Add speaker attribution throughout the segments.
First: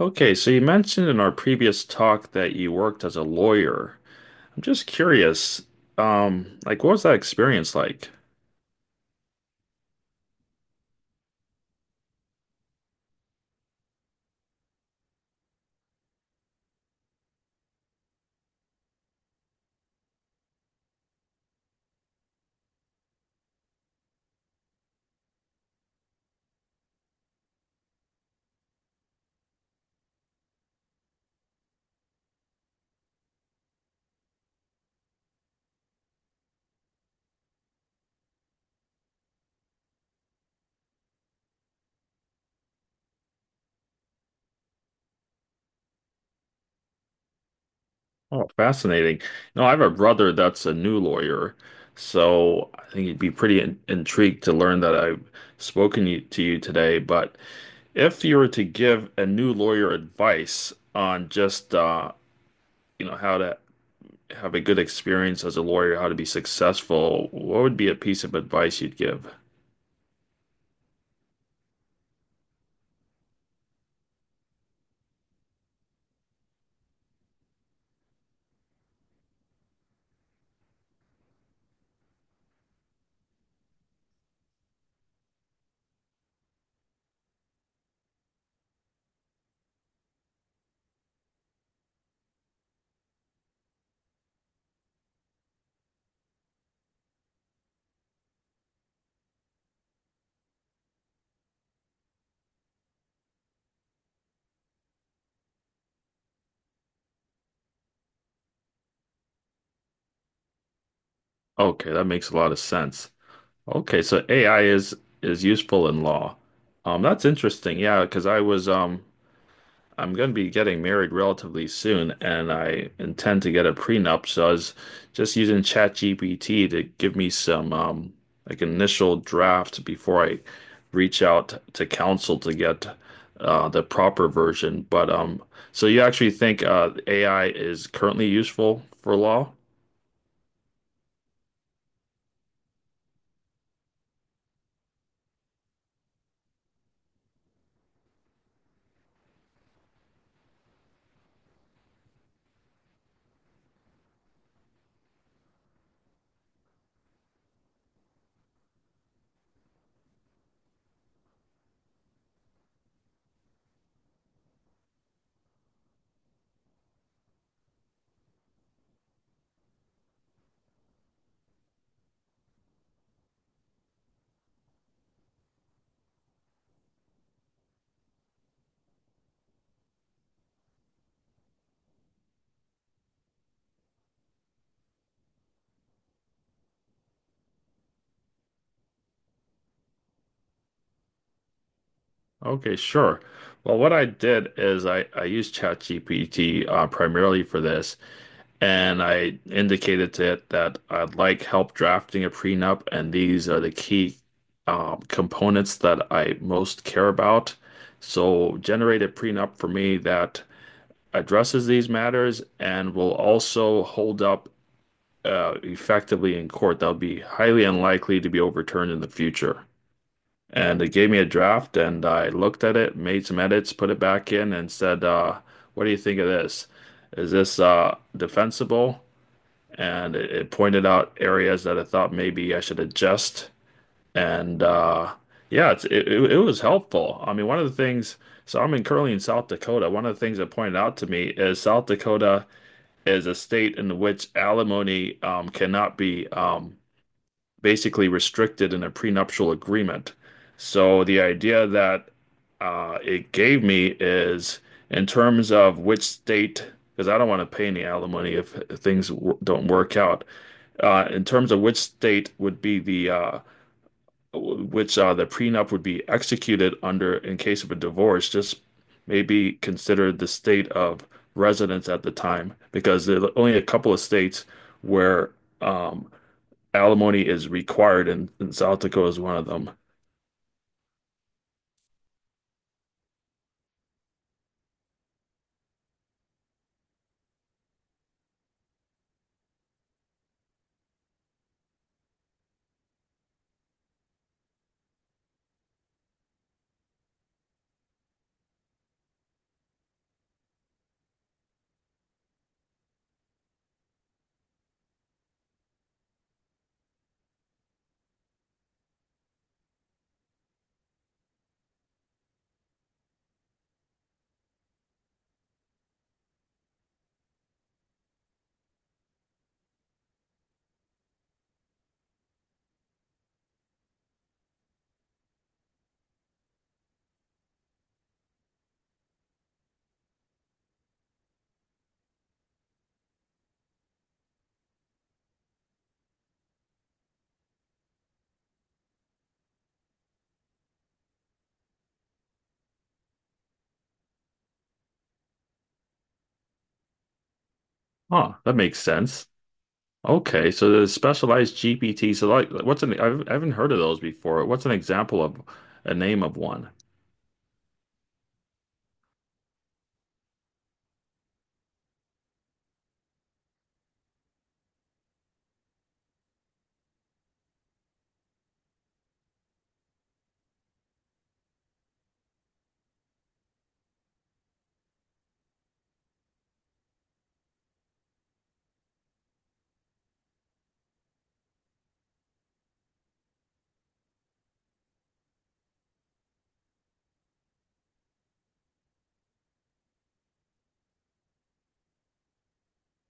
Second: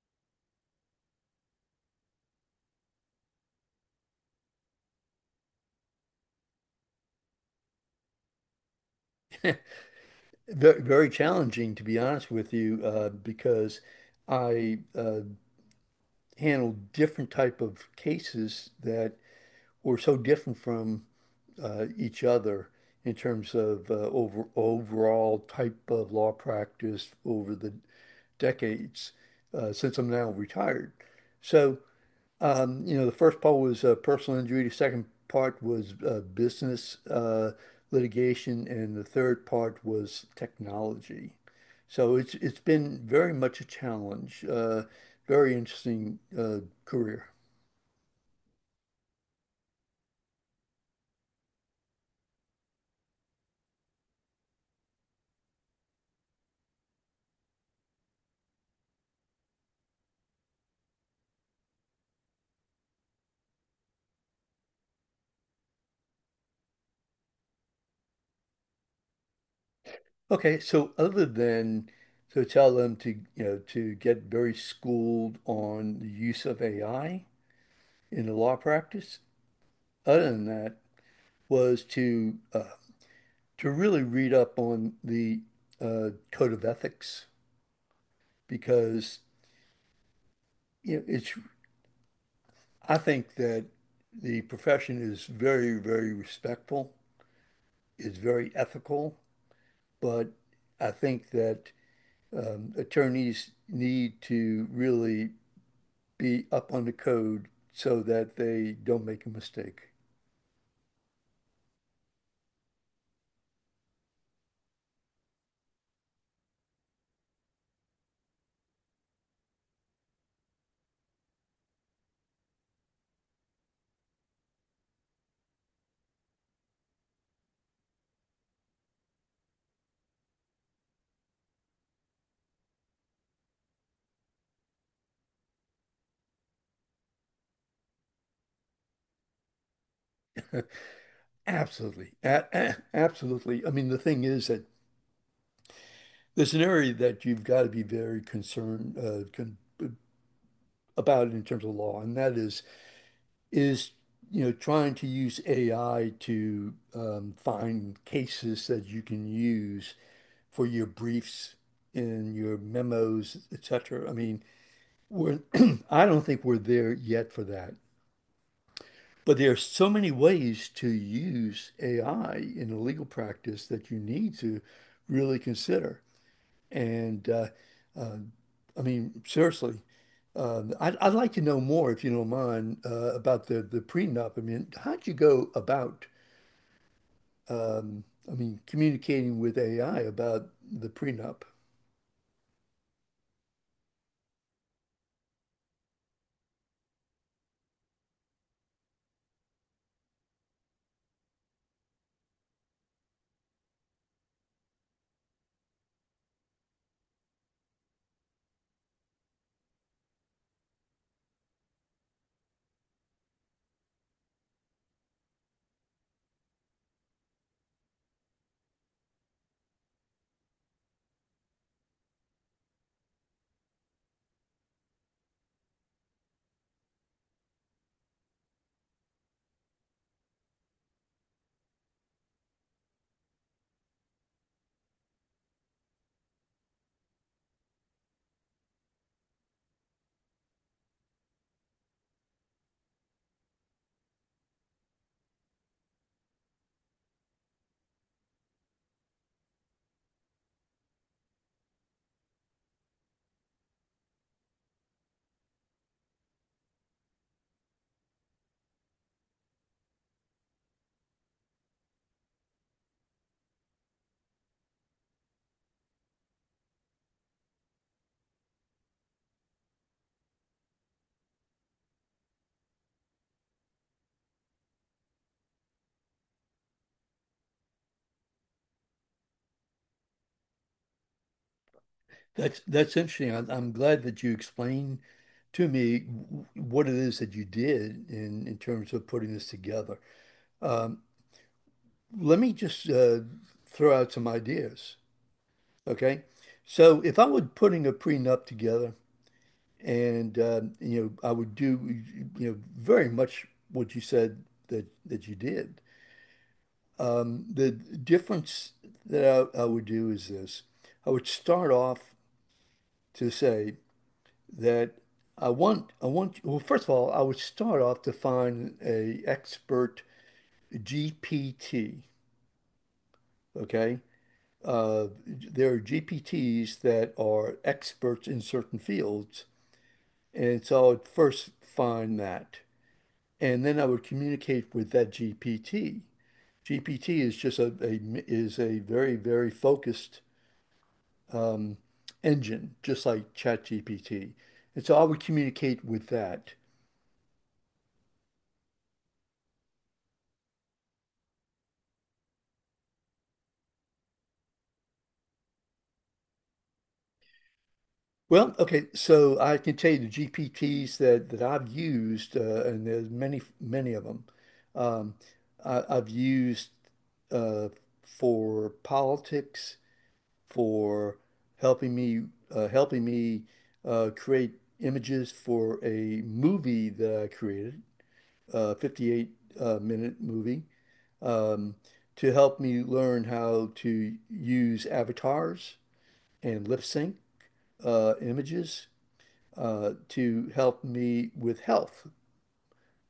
Speaker 1: Okay, so you mentioned in our previous talk that you worked as a lawyer. I'm just curious, like what was that experience like?
Speaker 2: Very challenging, to be honest with you, because I handled different type of cases that were so different from each other in terms of overall type of law practice over the decades, since I'm now retired. So you know, the first part was personal injury. The second part was business litigation, and the third part was technology. So it's been very much a challenge. Very interesting career.
Speaker 1: Oh, fascinating. No, I have a brother that's a new lawyer, so I think he'd be pretty in intrigued to learn that I've to you today. But if you were to give a new lawyer advice on just you know, how to have a good experience as a lawyer, how to be successful, what would be a piece of advice you'd give?
Speaker 2: Okay, so other than to tell them to, you know, to get very schooled on the use of AI in the law practice, other than that was to really read up on the code of ethics because, you know, it's I think that the profession is very, very respectful, is very ethical, but I think that attorneys need to really be up on the code so that they don't make a mistake.
Speaker 1: Okay, that makes a lot of sense. Okay, so AI is useful in law. That's interesting. Yeah, because I'm going to be getting married relatively soon, and I intend to get a prenup. So I was just using ChatGPT to give me some like initial draft before I reach out to counsel to get the proper version. But so you actually think AI is currently useful for law?
Speaker 2: Absolutely. Absolutely. I mean, the thing is that there's an area that you've got to be very concerned, con about in terms of law, and that is, you know, trying to use AI to find cases that you can use for your briefs and your memos, etc. I mean, we're I don't think we're there yet for that. But there are so many ways to use AI in a legal practice that you need to really consider. And uh, I mean, seriously, I'd like to know more, if you don't mind, about the prenup. I mean, how'd you go about, um, I mean, communicating with AI about the prenup?
Speaker 1: Okay, sure. Well, what I did is I used ChatGPT primarily for this, and I indicated to it that I'd like help drafting a prenup, and these are the key components that I most care about. So generate a prenup for me that addresses these matters and will also hold up effectively in court. That'll be highly unlikely to be overturned in the future. And they gave me a draft, and I looked at it, made some edits, put it back in, and said, "What do you think of this? Is this defensible?" And it pointed out areas that I thought maybe I should adjust. And yeah, it was helpful. I mean, one of the things. So I'm in currently in South Dakota. One of the things that pointed out to me is South Dakota is a state in which alimony cannot be basically restricted in a prenuptial agreement. So the idea that it gave me is in terms of which state, because I don't want to pay any alimony if things w don't work out. In terms of which state would be the which the prenup would be executed under in case of a divorce, just maybe consider the state of residence at the time, because there's only a couple of states where um, alimony is required, and South Dakota is one of them.
Speaker 2: That's interesting. I'm glad that you explained to me what it is that you did in terms of putting this together. Let me just throw out some ideas, okay? So, if I were putting a prenup together. And you know, I would do, you know, very much what you said that you did. The difference that I would do is this. I would start off to say that I want well, first of all, I would start off to find a expert GPT, okay? There are GPTs that are experts in certain fields, and so I would first find that. And then I would communicate with that GPT. GPT is just a very, very focused um, engine, just like ChatGPT. And so I would communicate with that.
Speaker 1: Huh, that makes sense. Okay, so there's specialized GPT. So like, I haven't heard of those before. What's an example of a name of one?
Speaker 2: Well, okay, so I can tell you the GPTs that I've used, and there's many, many of them. Um, I've used uh, for politics, for helping me helping me create images for a movie that I created, a 58 minute movie, um, to help me learn how to use avatars and lip sync images to help me with health,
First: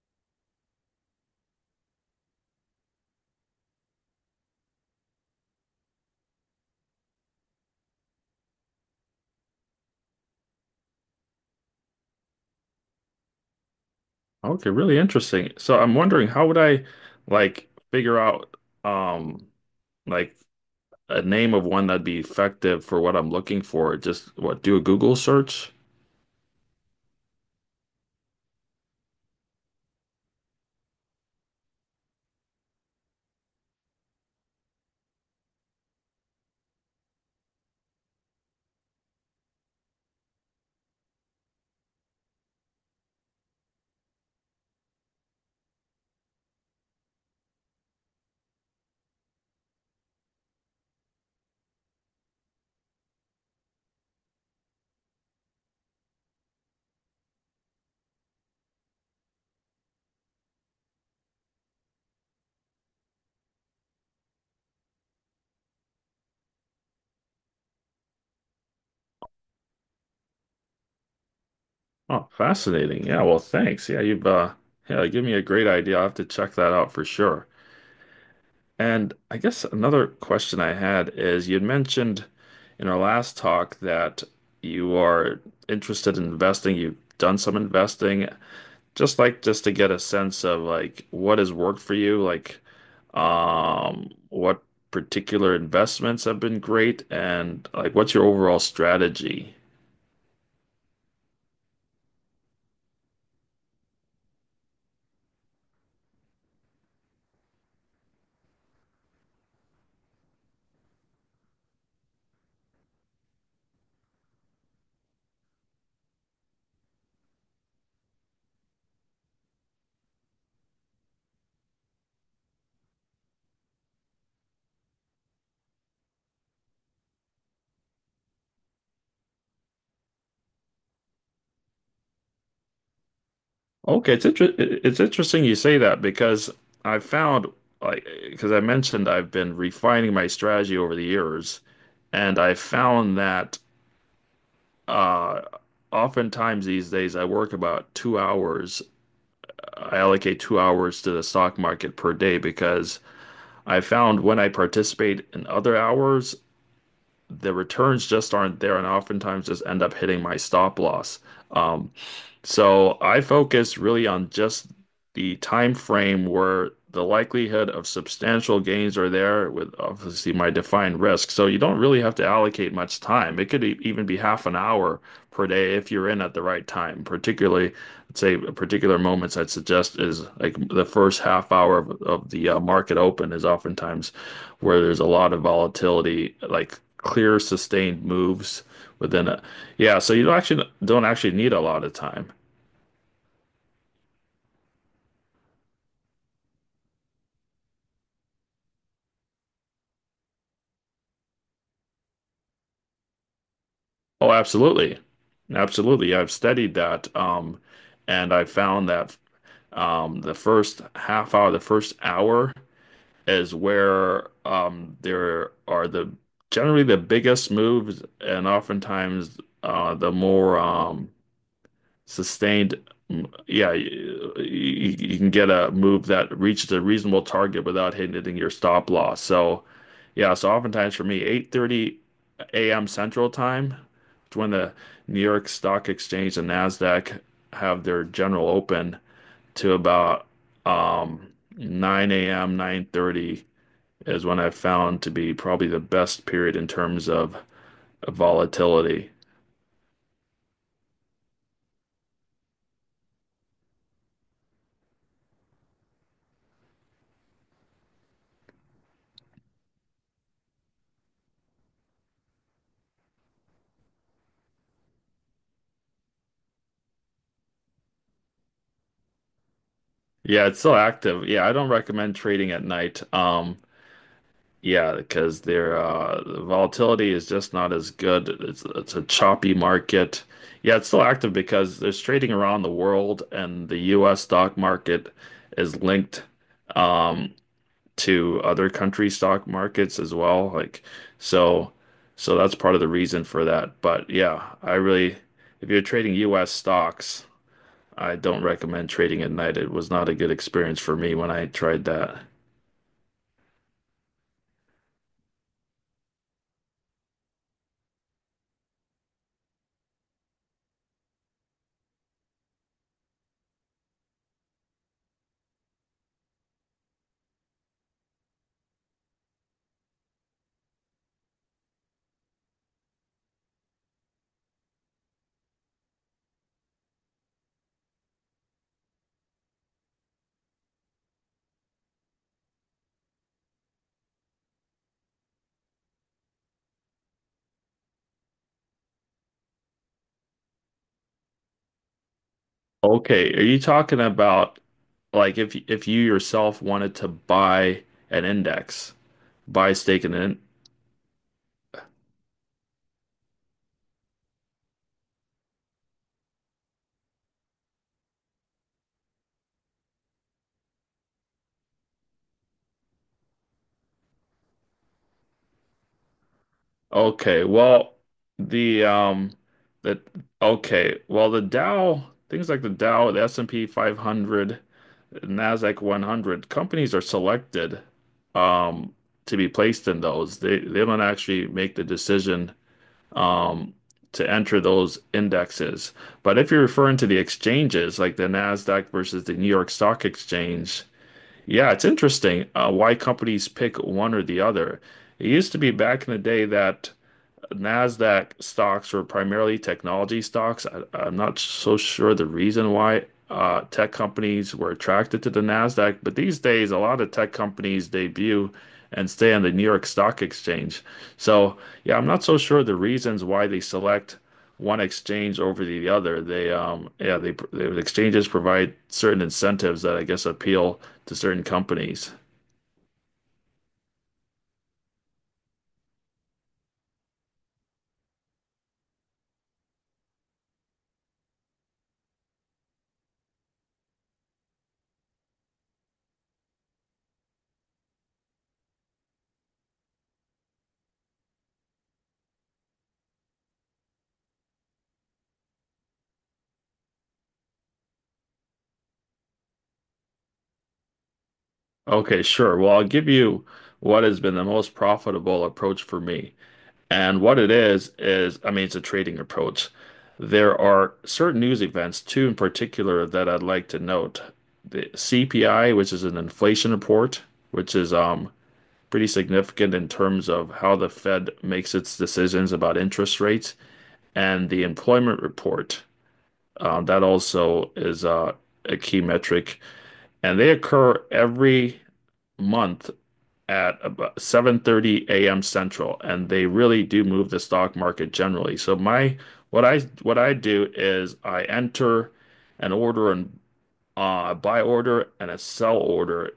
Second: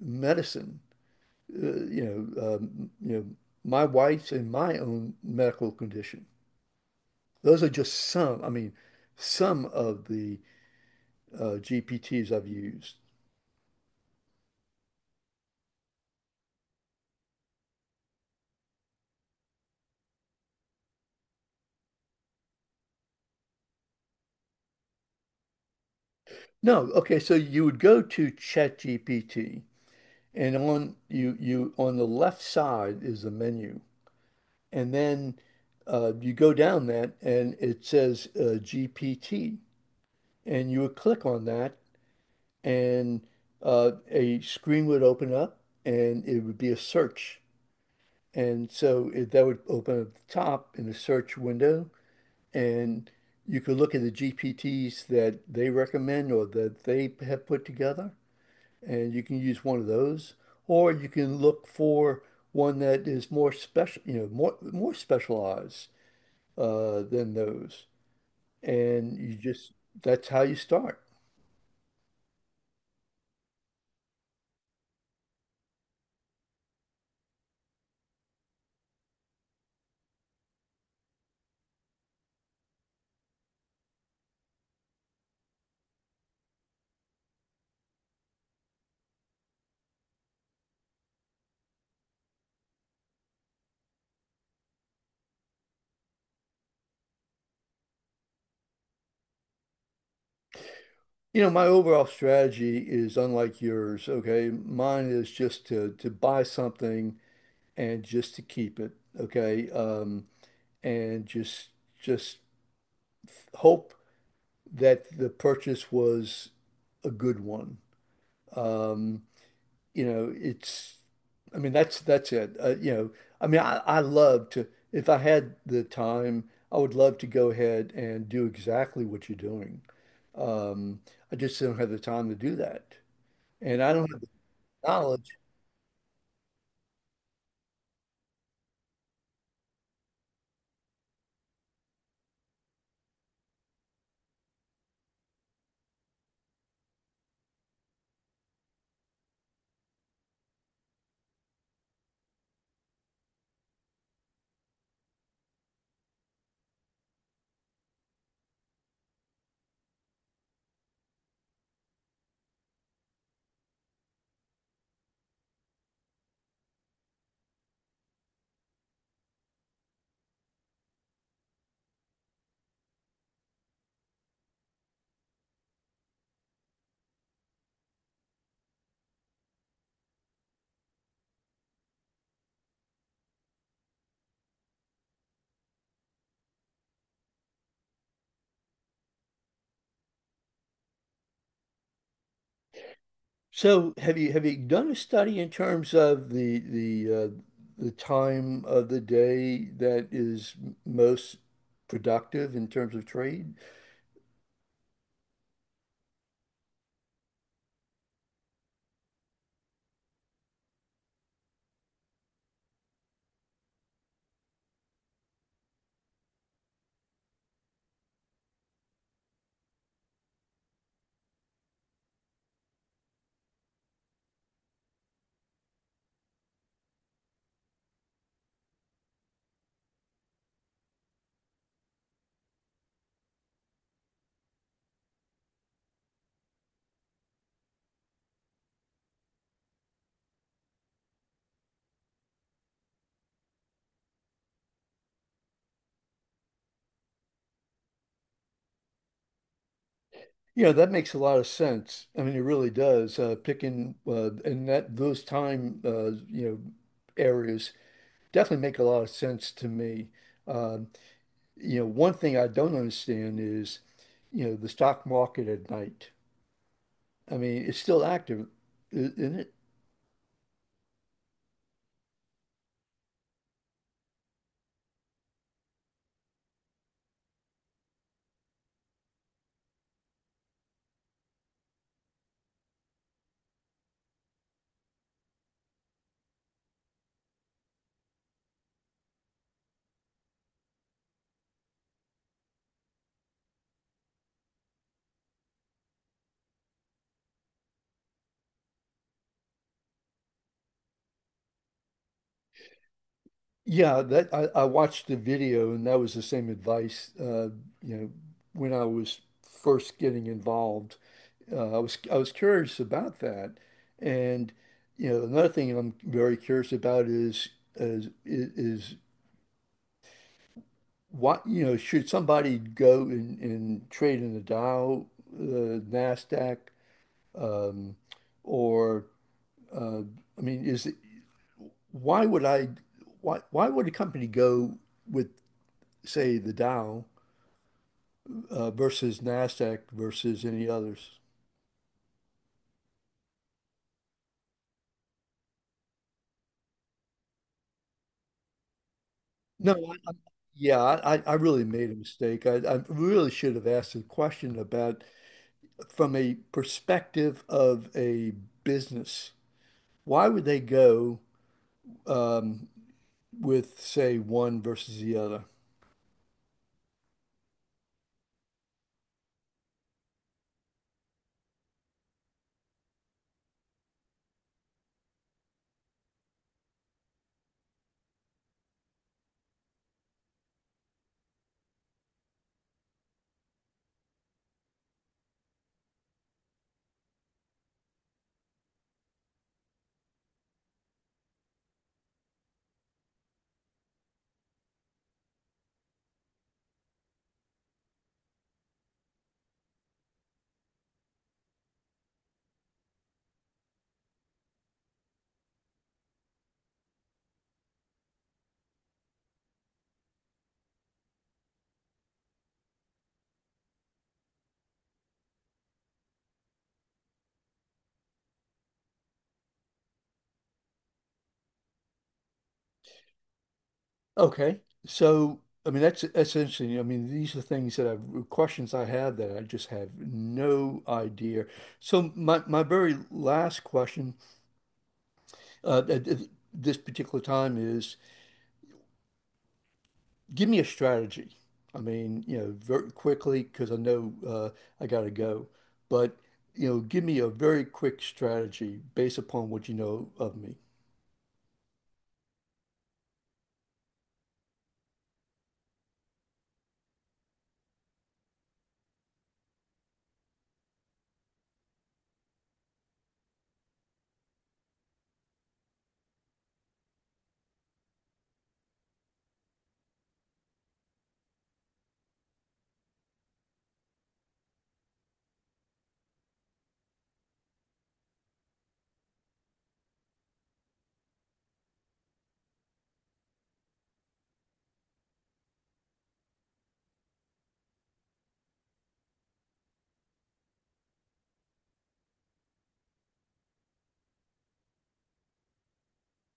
Speaker 2: medicine, you know, my wife's and my own medical condition. Those are just some, I mean, some of the GPTs I've used.
Speaker 1: Okay, really interesting. So I'm wondering how would I like figure out um like a name of one that'd be effective for what I'm looking for? Just what, do a Google search?
Speaker 2: No, okay, so you would go to ChatGPT, and on you you on the left side is the menu. And then you go down that and it says GPT, and you would click on that, and a screen would open up and it would be a search. And so that would open at the top in the search window, and you can look at the GPTs that they recommend or that they have put together, and you can use one of those, or you can look for one that is more special, you know, more specialized than those, and you just, that's how you start.
Speaker 1: Oh, fascinating. Yeah, well, thanks. Yeah, you've yeah, give me a great idea. I'll have to check that out for sure. And I guess another question I had is you'd mentioned in our last talk that you are interested in investing. You've done some investing. Just just to get a sense of like what has worked for you, like what particular investments have been great and like what's your overall strategy?
Speaker 2: You know, my overall strategy is unlike yours, okay? Mine is just to buy something and just to keep it, okay? And just hope that the purchase was a good one. Um, you know, it's, I mean, that's it. You know, I mean, I love to, if I had the time, I would love to go ahead and do exactly what you're doing. Um, I just don't have the time to do that, and I don't
Speaker 1: Okay,
Speaker 2: have the
Speaker 1: it's
Speaker 2: knowledge.
Speaker 1: interesting you say that because I found because I mentioned I've been refining my strategy over the years, and I found that uh, oftentimes these days I work about two hours. I allocate two hours to the stock market per day because I found when I participate in other hours, the returns just aren't there, and oftentimes just end up hitting my stop loss. Um, so I focus really on just the time frame where the likelihood of substantial gains are there with obviously my defined risk. So you don't really have to allocate much time. It could even be half an hour per day if you're in at the right time. Particularly, let's say particular moments I'd suggest is like the first half hour of the market open is oftentimes where there's a lot of volatility, like clear sustained moves within a yeah, so you don't actually need a lot of time.
Speaker 2: So, have you done a study in terms of the time of the day that is most productive in terms of trade?
Speaker 1: Oh, absolutely. Absolutely. I've studied that. And I found that the first half hour, the first hour is where there are the generally the biggest moves and oftentimes the more sustained, yeah, you can get a move that reaches a reasonable target without hitting your stop loss. So, yeah, so oftentimes for me, 8:30 a.m. Central Time is when the New York Stock Exchange and NASDAQ have their general open to about um, 9 a.m., 9:30 is when I've found to be probably the best period in terms of volatility.
Speaker 2: Yeah, that makes a lot of sense. I mean, it really does. Picking and that those time, you know, areas definitely make a lot of sense to me. Um, you know, one thing I don't understand is, you know, the stock market at night. I mean, it's still active, isn't it?
Speaker 1: Yeah, it's still active. Yeah, I don't recommend trading at night. Yeah, because the volatility is just not as good. It's a choppy market. Yeah, it's still active because there's trading around the world, and the U.S. stock market is linked um, to other country stock markets as well. So, so that's part of the reason for that. But yeah, I really, if you're trading U.S. stocks, I don't recommend trading at night. It was not a good experience for me when I tried that.
Speaker 2: Yeah, that I watched the video and that was the same advice. You know, when I was first getting involved, I was curious about that, and you know another thing I'm very curious about is what, you know, should somebody go and trade in the Dow, the Nasdaq, um, or uh, I mean, is it, why would I why would a company go with, say, the Dow versus Nasdaq versus any others?
Speaker 1: Okay, are you talking about? Like if you yourself wanted to buy an index,
Speaker 2: No,
Speaker 1: buy stake in it.
Speaker 2: yeah, I really made a mistake. I really should have asked a question about from a perspective of a business. Why would they go um, with, say, one versus the other?
Speaker 1: Okay, well the um the okay, well the Dow, things like the Dow, the S&P 500, Nasdaq 100, companies are selected um to be placed in those. They don't actually make the decision um to enter those indexes. But if you're referring to the exchanges, like the Nasdaq versus the New York Stock Exchange, yeah, it's interesting why companies pick one or the other. It used to be back in the day that Nasdaq stocks were primarily technology stocks. I'm not so sure the reason why tech companies were attracted to the Nasdaq, but these days a lot of tech companies debut and stay on the New York Stock Exchange. So yeah, I'm not so sure the reasons why they select one exchange over the other. They yeah the exchanges provide certain incentives that I guess appeal to certain companies.
Speaker 2: Okay. So, I mean, that's interesting. I mean, these are things that I've questions I have that I just have no idea. So, my very last question at this particular time is, give me a strategy. I mean, you know, very quickly because I know I gotta go. But, you know, give me a very quick strategy based upon what you know of me.
Speaker 1: Okay, sure. Well, I'll give you what has been the most profitable approach for me. And what it is, I mean, it's a trading approach. There are certain news events, two in particular, that I'd like to note. The CPI, which is an inflation report, which is pretty significant in terms of how the Fed makes its decisions about interest rates, and the employment report. That also is a key metric. And they occur every month at about 7:30 a.m. Central, and they really do move the stock market generally. So my what I do is I enter an order and buy order and a sell order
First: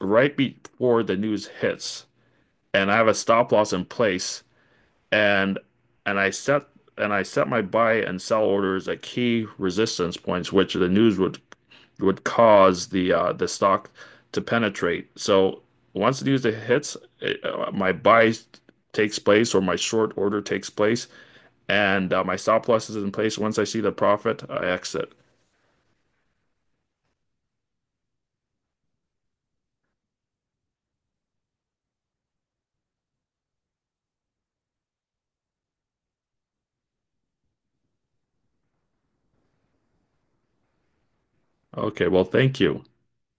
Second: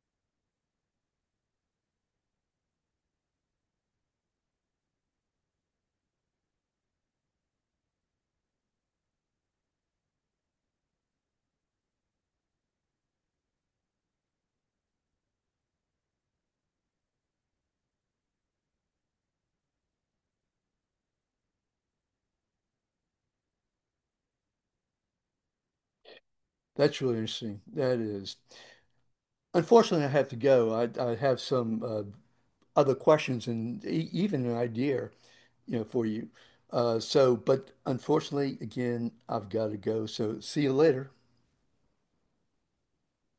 Speaker 1: right before the news hits, and I have a stop loss in place, and and I set and I set my buy and sell orders at key resistance points, which the news would cause the stock to penetrate. So once the news hits, my buy takes place or my short order takes place, and my stop loss is in place. Once I see the profit, I exit.
Speaker 2: That's really interesting. That is. Unfortunately, I have to go. I have some other questions and e even an idea, you know, for you. So, but unfortunately, again, I've got to go. So, see you later.
Speaker 1: Okay, well, thank you.